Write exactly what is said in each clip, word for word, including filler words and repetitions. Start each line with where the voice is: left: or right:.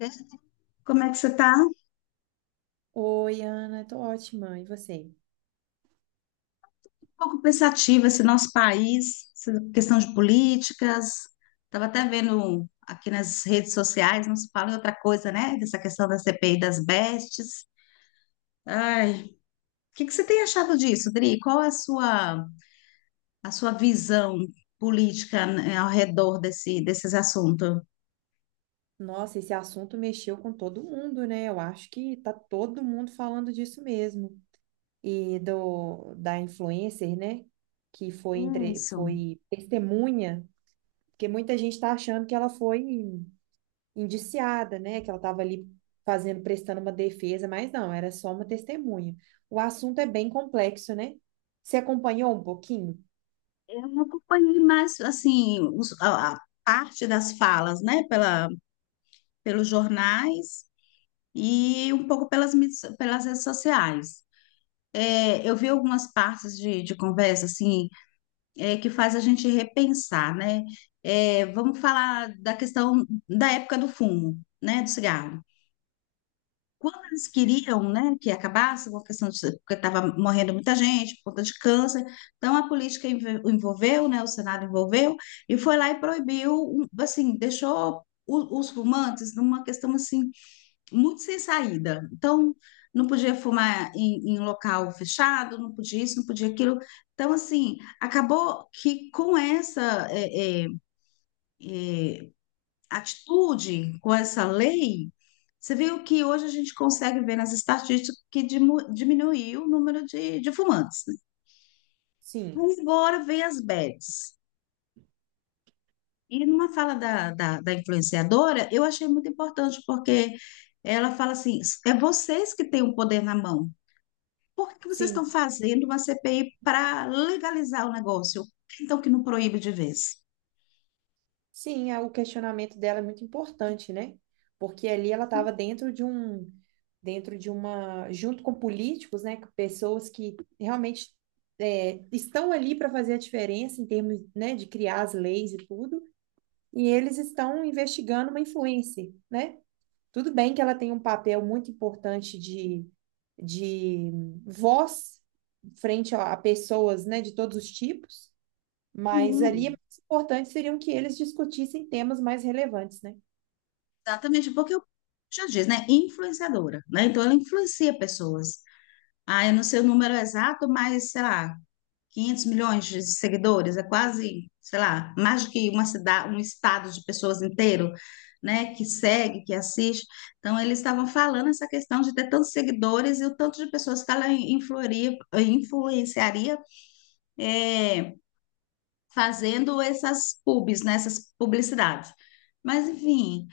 left: Né? Como é que você está? Um
right: Oi, Ana, tô ótima. E você?
left: pouco pensativa esse nosso país, essa questão de políticas. Estava até vendo aqui nas redes sociais, não se fala em outra coisa, né? Dessa questão da C P I das bestes. Ai, o que que você tem achado disso, Dri? Qual é a sua, a sua visão política, né, ao redor desse, desses assuntos?
right: Nossa, esse assunto mexeu com todo mundo, né? Eu acho que tá todo mundo falando disso mesmo. E do da influencer, né? Que foi entre,
left: Isso.
right: foi testemunha, porque muita gente tá achando que ela foi indiciada, né? Que ela tava ali fazendo, prestando uma defesa, mas não, era só uma testemunha. O assunto é bem complexo, né? Você acompanhou um pouquinho?
left: Eu não acompanhei mais, assim, os- a, a parte das falas, né, pela, pelos jornais, e um pouco pelas, mídias- pelas redes sociais. É, eu vi algumas partes de, de conversa assim, é, que faz a gente repensar, né? É, vamos falar da questão da época do fumo, né? Do cigarro. Quando eles queriam, né, que acabasse com a questão de, porque estava morrendo muita gente por conta de câncer, então a política env- envolveu, né, o Senado envolveu e foi lá e proibiu, um, assim, deixou o- os fumantes numa questão assim muito sem saída. Então, não podia fumar em, em local fechado, não podia isso, não podia aquilo. Então, assim, acabou que com essa é, é, é, atitude, com essa lei, você viu que hoje a gente consegue ver nas estatísticas que dimu- diminuiu o número de, de fumantes, né?
right: Sim,
left: Mas agora vem as bets. E numa fala da, da, da influenciadora, eu achei muito importante, porque ela fala assim: é vocês que têm o poder na mão. Por que vocês
right: sim.
left: estão fazendo uma C P I para legalizar o negócio? Então, que não proíbe de vez.
right: Sim, a- o questionamento dela é muito importante, né? Porque ali ela estava dentro de um, dentro de uma, junto com políticos, né? Com pessoas que realmente é, estão ali para fazer a diferença em termos, né, de criar as leis e tudo, e eles estão investigando uma influência, né? Tudo bem que ela tem um papel muito importante de, de voz frente a a pessoas, né, de todos os tipos, mas ali, é
left: Hum.
right: mais importante seriam que eles discutissem temas mais relevantes, né?
left: Exatamente, porque eu já diz, né? Influenciadora, né? Então, ela influencia pessoas. Ah, eu não sei o número exato, mas, sei lá, 500 milhões de seguidores, é quase, sei lá, mais do que uma cidade, um estado de pessoas inteiro, né? Que segue, que assiste. Então, eles estavam falando essa questão de ter tantos seguidores e o tanto de pessoas que ela influiria, influenciaria, eh, fazendo essas pubs, né, essas publicidades. Mas, enfim,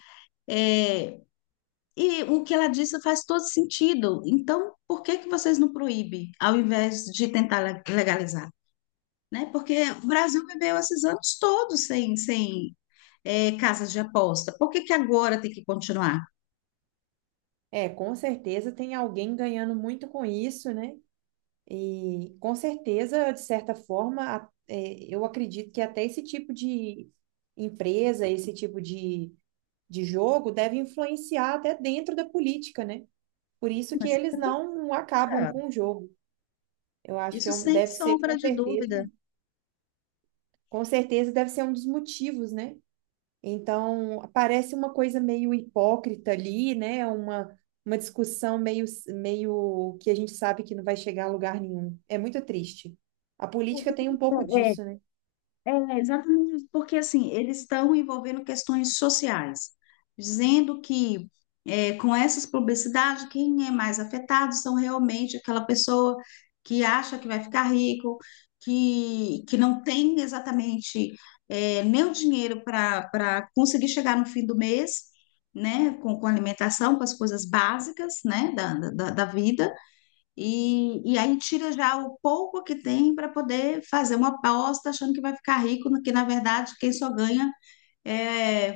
left: é, e o que ela disse faz todo sentido. Então, por que que vocês não proíbem, ao invés de tentar le- legalizar? Né? Porque o Brasil viveu esses anos todos sem, sem é, casas de aposta. Por que que agora tem que continuar?
right: É, com certeza tem alguém ganhando muito com isso, né? E com certeza, de certa forma, a- é, eu acredito que até esse tipo de empresa, esse tipo de, de jogo deve influenciar até dentro da política, né? Por isso que
left: Mas,
right: eles não acabam
left: é,
right: com o jogo. Eu acho que
left: isso
right: é um-
left: sem
right: deve ser,
left: sombra
right: com
left: de
right: certeza,
left: dúvida.
right: com certeza deve ser um dos motivos, né? Então, parece uma coisa meio hipócrita ali, né? Uma, uma discussão meio, meio que a gente sabe que não vai chegar a lugar nenhum. É muito triste. A política tem um pouco disso, né?
left: É, exatamente, isso, porque assim, eles estão envolvendo questões sociais, dizendo que é, com essas publicidades, quem é mais afetado são realmente aquela pessoa que acha que vai ficar rico, que, que não tem exatamente é, nem o dinheiro para para conseguir chegar no fim do mês, né, com, com alimentação, com as coisas básicas, né, da, da, da vida e, e aí tira já o pouco que tem para poder fazer uma aposta achando que vai ficar rico, no que na verdade quem só ganha é,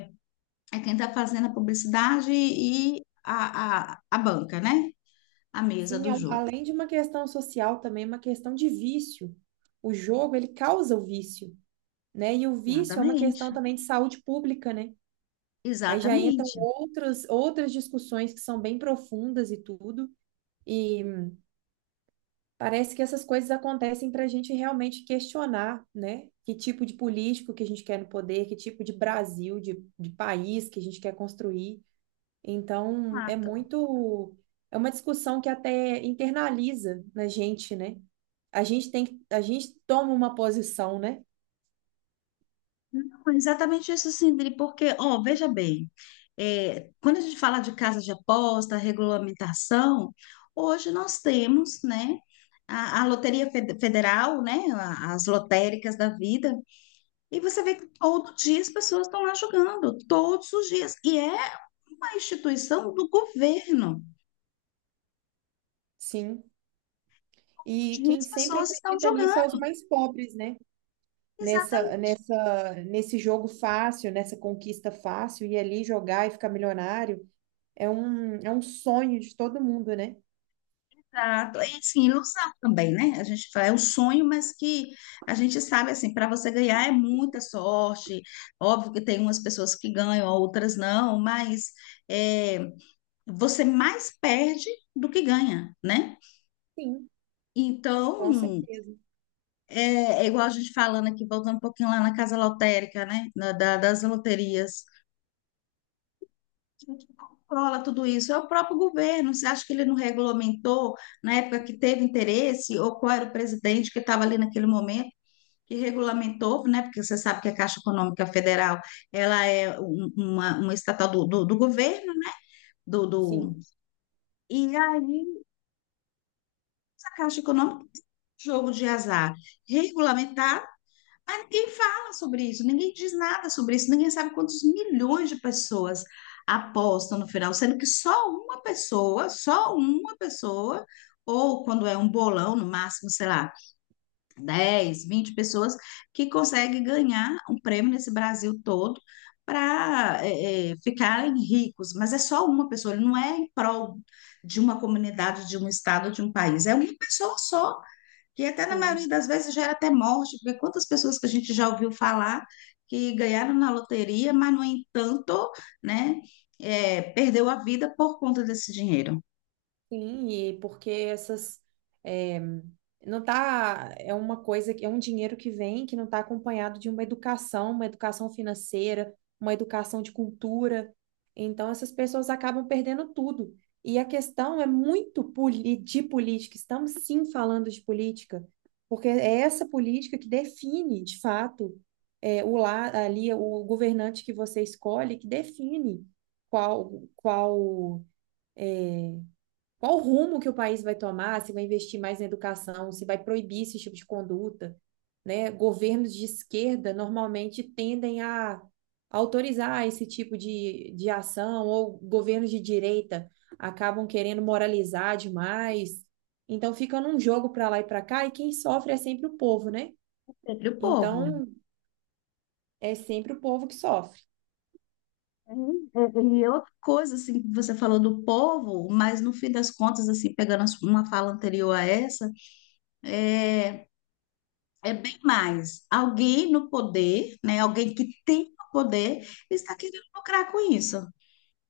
left: é quem está fazendo a publicidade e a, a, a banca, né? A mesa
right: Sim,
left: do
right: é um-
left: jogo.
right: além de uma questão social, também é uma questão de vício. O jogo, ele causa o vício, né? E o vício é uma questão
left: Exatamente,
right: também de saúde pública, né? Aí já entram
left: exatamente.
right: outras, outras discussões que são bem profundas e tudo. E parece que essas coisas acontecem para a gente realmente questionar, né? Que tipo de político que a gente quer no poder, que tipo de Brasil, de, de país que a gente quer construir. Então, é
left: Exato.
right: muito. É uma discussão que até internaliza na gente, né? A gente tem que, a gente toma uma posição, né?
left: Não, exatamente isso, Sindri, porque, ó, veja bem, é, quando a gente fala de casa de aposta, regulamentação, hoje nós temos, né, a, a Loteria Fed- Federal, né, a- as lotéricas da vida, e você vê que todo dia as pessoas estão lá jogando, todos os dias, e é uma instituição do governo,
right: Sim. E
left: onde
right: quem
left: as
right: sempre
left: pessoas estão
right: acredita
left: jogando.
right: nisso é os mais pobres, né? Nessa, nessa, nesse jogo fácil, nessa conquista fácil, e ali jogar e ficar milionário. É um, é um sonho de todo mundo, né?
left: Exato. É assim, ilusão também, né? A gente fala, é um sonho, mas que a gente sabe, assim, para você ganhar é muita sorte. Óbvio que tem umas pessoas que ganham, outras não, mas é, você mais perde do que ganha, né?
right: Sim,
left: Então,
right: com certeza.
left: é, é igual a gente falando aqui, voltando um pouquinho lá na casa lotérica, né? Na- da- das loterias. Quem que controla tudo isso? É o próprio governo. Você acha que ele não regulamentou na época que teve interesse, ou qual era o presidente que estava ali naquele momento? Que regulamentou, né? Porque você sabe que a Caixa Econômica Federal ela é um- uma, uma estatal do, do, do governo, né? Do,
right: Sim,
left: do... E aí, a Caixa Econômica, jogo de azar, regulamentar. Mas ninguém fala sobre isso, ninguém diz nada sobre isso, ninguém sabe quantos milhões de pessoas apostam no final, sendo que só uma pessoa, só uma pessoa, ou quando é um bolão, no máximo, sei lá, dez, vinte pessoas, que consegue ganhar um prêmio nesse Brasil todo para ficarem ricos. Mas é só uma pessoa, ele não é em prol de uma comunidade, de um estado, de um país, é uma pessoa só que até na maioria
right: sim.
left: das vezes gera até morte, porque quantas pessoas que a gente já ouviu falar que ganharam na loteria, mas, no entanto, né, é, perdeu a vida por conta desse dinheiro.
right: Sim, e porque essas é, não tá é uma coisa que é um dinheiro que vem que não está acompanhado de uma educação, uma educação financeira, uma educação de cultura. Então essas pessoas acabam perdendo tudo. E a questão é muito poli- de política. Estamos sim falando de política, porque é essa política que define, de fato, é, o lá ali o governante que você escolhe, que define qual qual qual o rumo que o país vai tomar, se vai investir mais na educação, se vai proibir esse tipo de conduta, né? Governos de esquerda normalmente tendem a autorizar esse tipo de, de ação, ou governos de direita acabam querendo moralizar demais. Então fica num jogo para lá e para cá, e quem sofre é sempre o povo, né?
left: Sempre o povo.
right: Então é sempre o povo que sofre.
left: E é outra coisa, assim, que você falou do povo, mas no fim das contas, assim, pegando uma fala anterior a essa, é, é bem mais. Alguém no poder, né, alguém que tem o poder, está querendo lucrar com isso.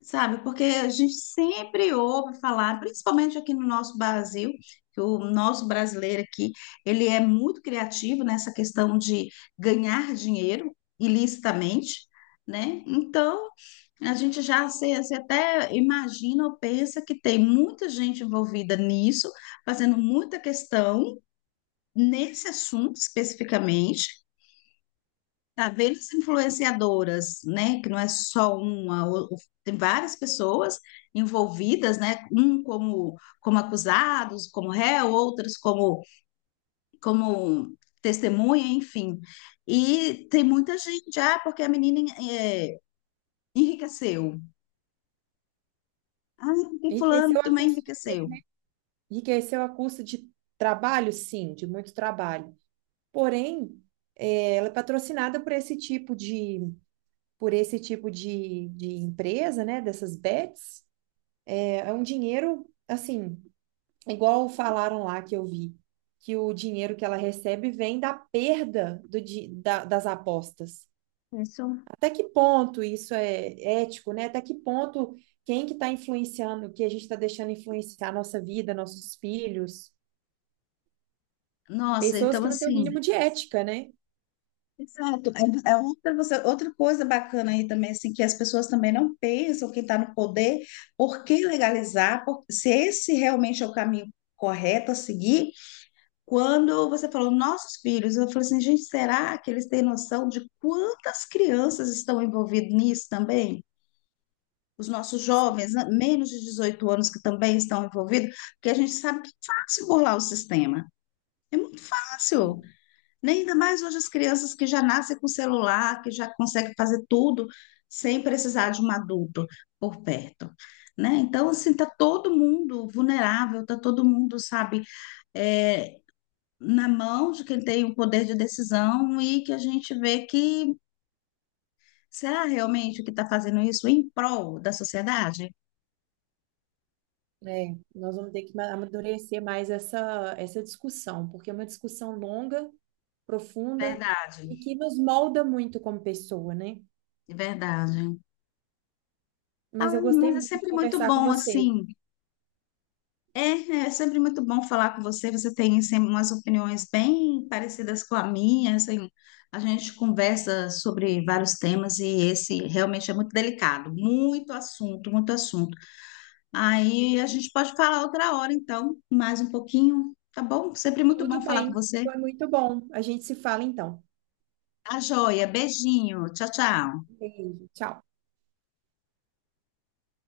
left: Sabe, porque a gente sempre ouve falar, principalmente aqui no nosso Brasil, que o nosso brasileiro aqui, ele é muito criativo nessa questão de ganhar dinheiro ilicitamente, né? Então, a gente já se, se até imagina ou pensa que tem muita gente envolvida nisso, fazendo muita questão nesse assunto especificamente. Tá vendo as influenciadoras, né? Que não é só uma, o- o- tem várias pessoas envolvidas, né? Um como, como acusados, como réu, outras como, como testemunha, enfim. E tem muita gente, ah, porque a menina eh, enriqueceu. Ah, porque fulano
right: Enriqueceu a
left: também
right: custo de,
left: enriqueceu.
right: enriqueceu a custo de trabalho? Sim, de muito trabalho. Porém, é, ela é patrocinada por esse tipo de, por esse tipo de, de empresa, né? Dessas bets. É, é um dinheiro, assim, igual falaram lá que eu vi, que o dinheiro que ela recebe vem da perda do, di- da- das apostas.
left: Isso.
right: Até que ponto isso é ético, né? Até que ponto quem que está influenciando, que a gente está deixando influenciar a nossa vida, nossos filhos,
left: Nossa,
right: pessoas
left: então
right: que não têm o
left: assim.
right: mínimo de ética, né?
left: Exato. É é outra, você- outra coisa bacana aí também, assim, que as pessoas também não pensam, quem está no poder, por que legalizar? Por- se esse realmente é o caminho correto a seguir, quando você falou nossos filhos, eu falei assim, gente, será que eles têm noção de quantas crianças estão envolvidas nisso também? Os nossos jovens, né, menos de dezoito anos, que também estão envolvidos, porque a gente sabe que é fácil burlar o sistema. É muito fácil,
right: Sim.
left: né? Ainda mais hoje as crianças que já nascem com celular, que já conseguem fazer tudo sem precisar de um adulto por perto. Né? Então, assim, tá todo mundo vulnerável, tá todo mundo, sabe, é, na mão de quem tem o poder de decisão e que a gente vê que será realmente que está fazendo isso em prol da sociedade?
right: É, nós vamos ter que ma- amadurecer mais essa, essa discussão, porque é uma discussão longa, profunda
left: Verdade,
right: e que nos molda muito como pessoa, né?
left: verdade.
right: Mas
left: Ah,
right: eu gostei
left: mas é
right: muito de
left: sempre muito
right: conversar com
left: bom,
right: você.
left: assim, é, é sempre muito bom falar com você. Você tem sempre umas opiniões bem parecidas com a minha. Assim, a gente conversa sobre vários temas e esse realmente é muito delicado, muito assunto, muito assunto. Aí a gente pode falar outra hora, então, mais um pouquinho, tá bom? Sempre muito bom
right: Tudo
left: falar com
right: bem,
left: você.
right: foi muito bom. A gente se fala então.
left: Tá joia, beijinho, tchau, tchau.
right: Beijo, tchau.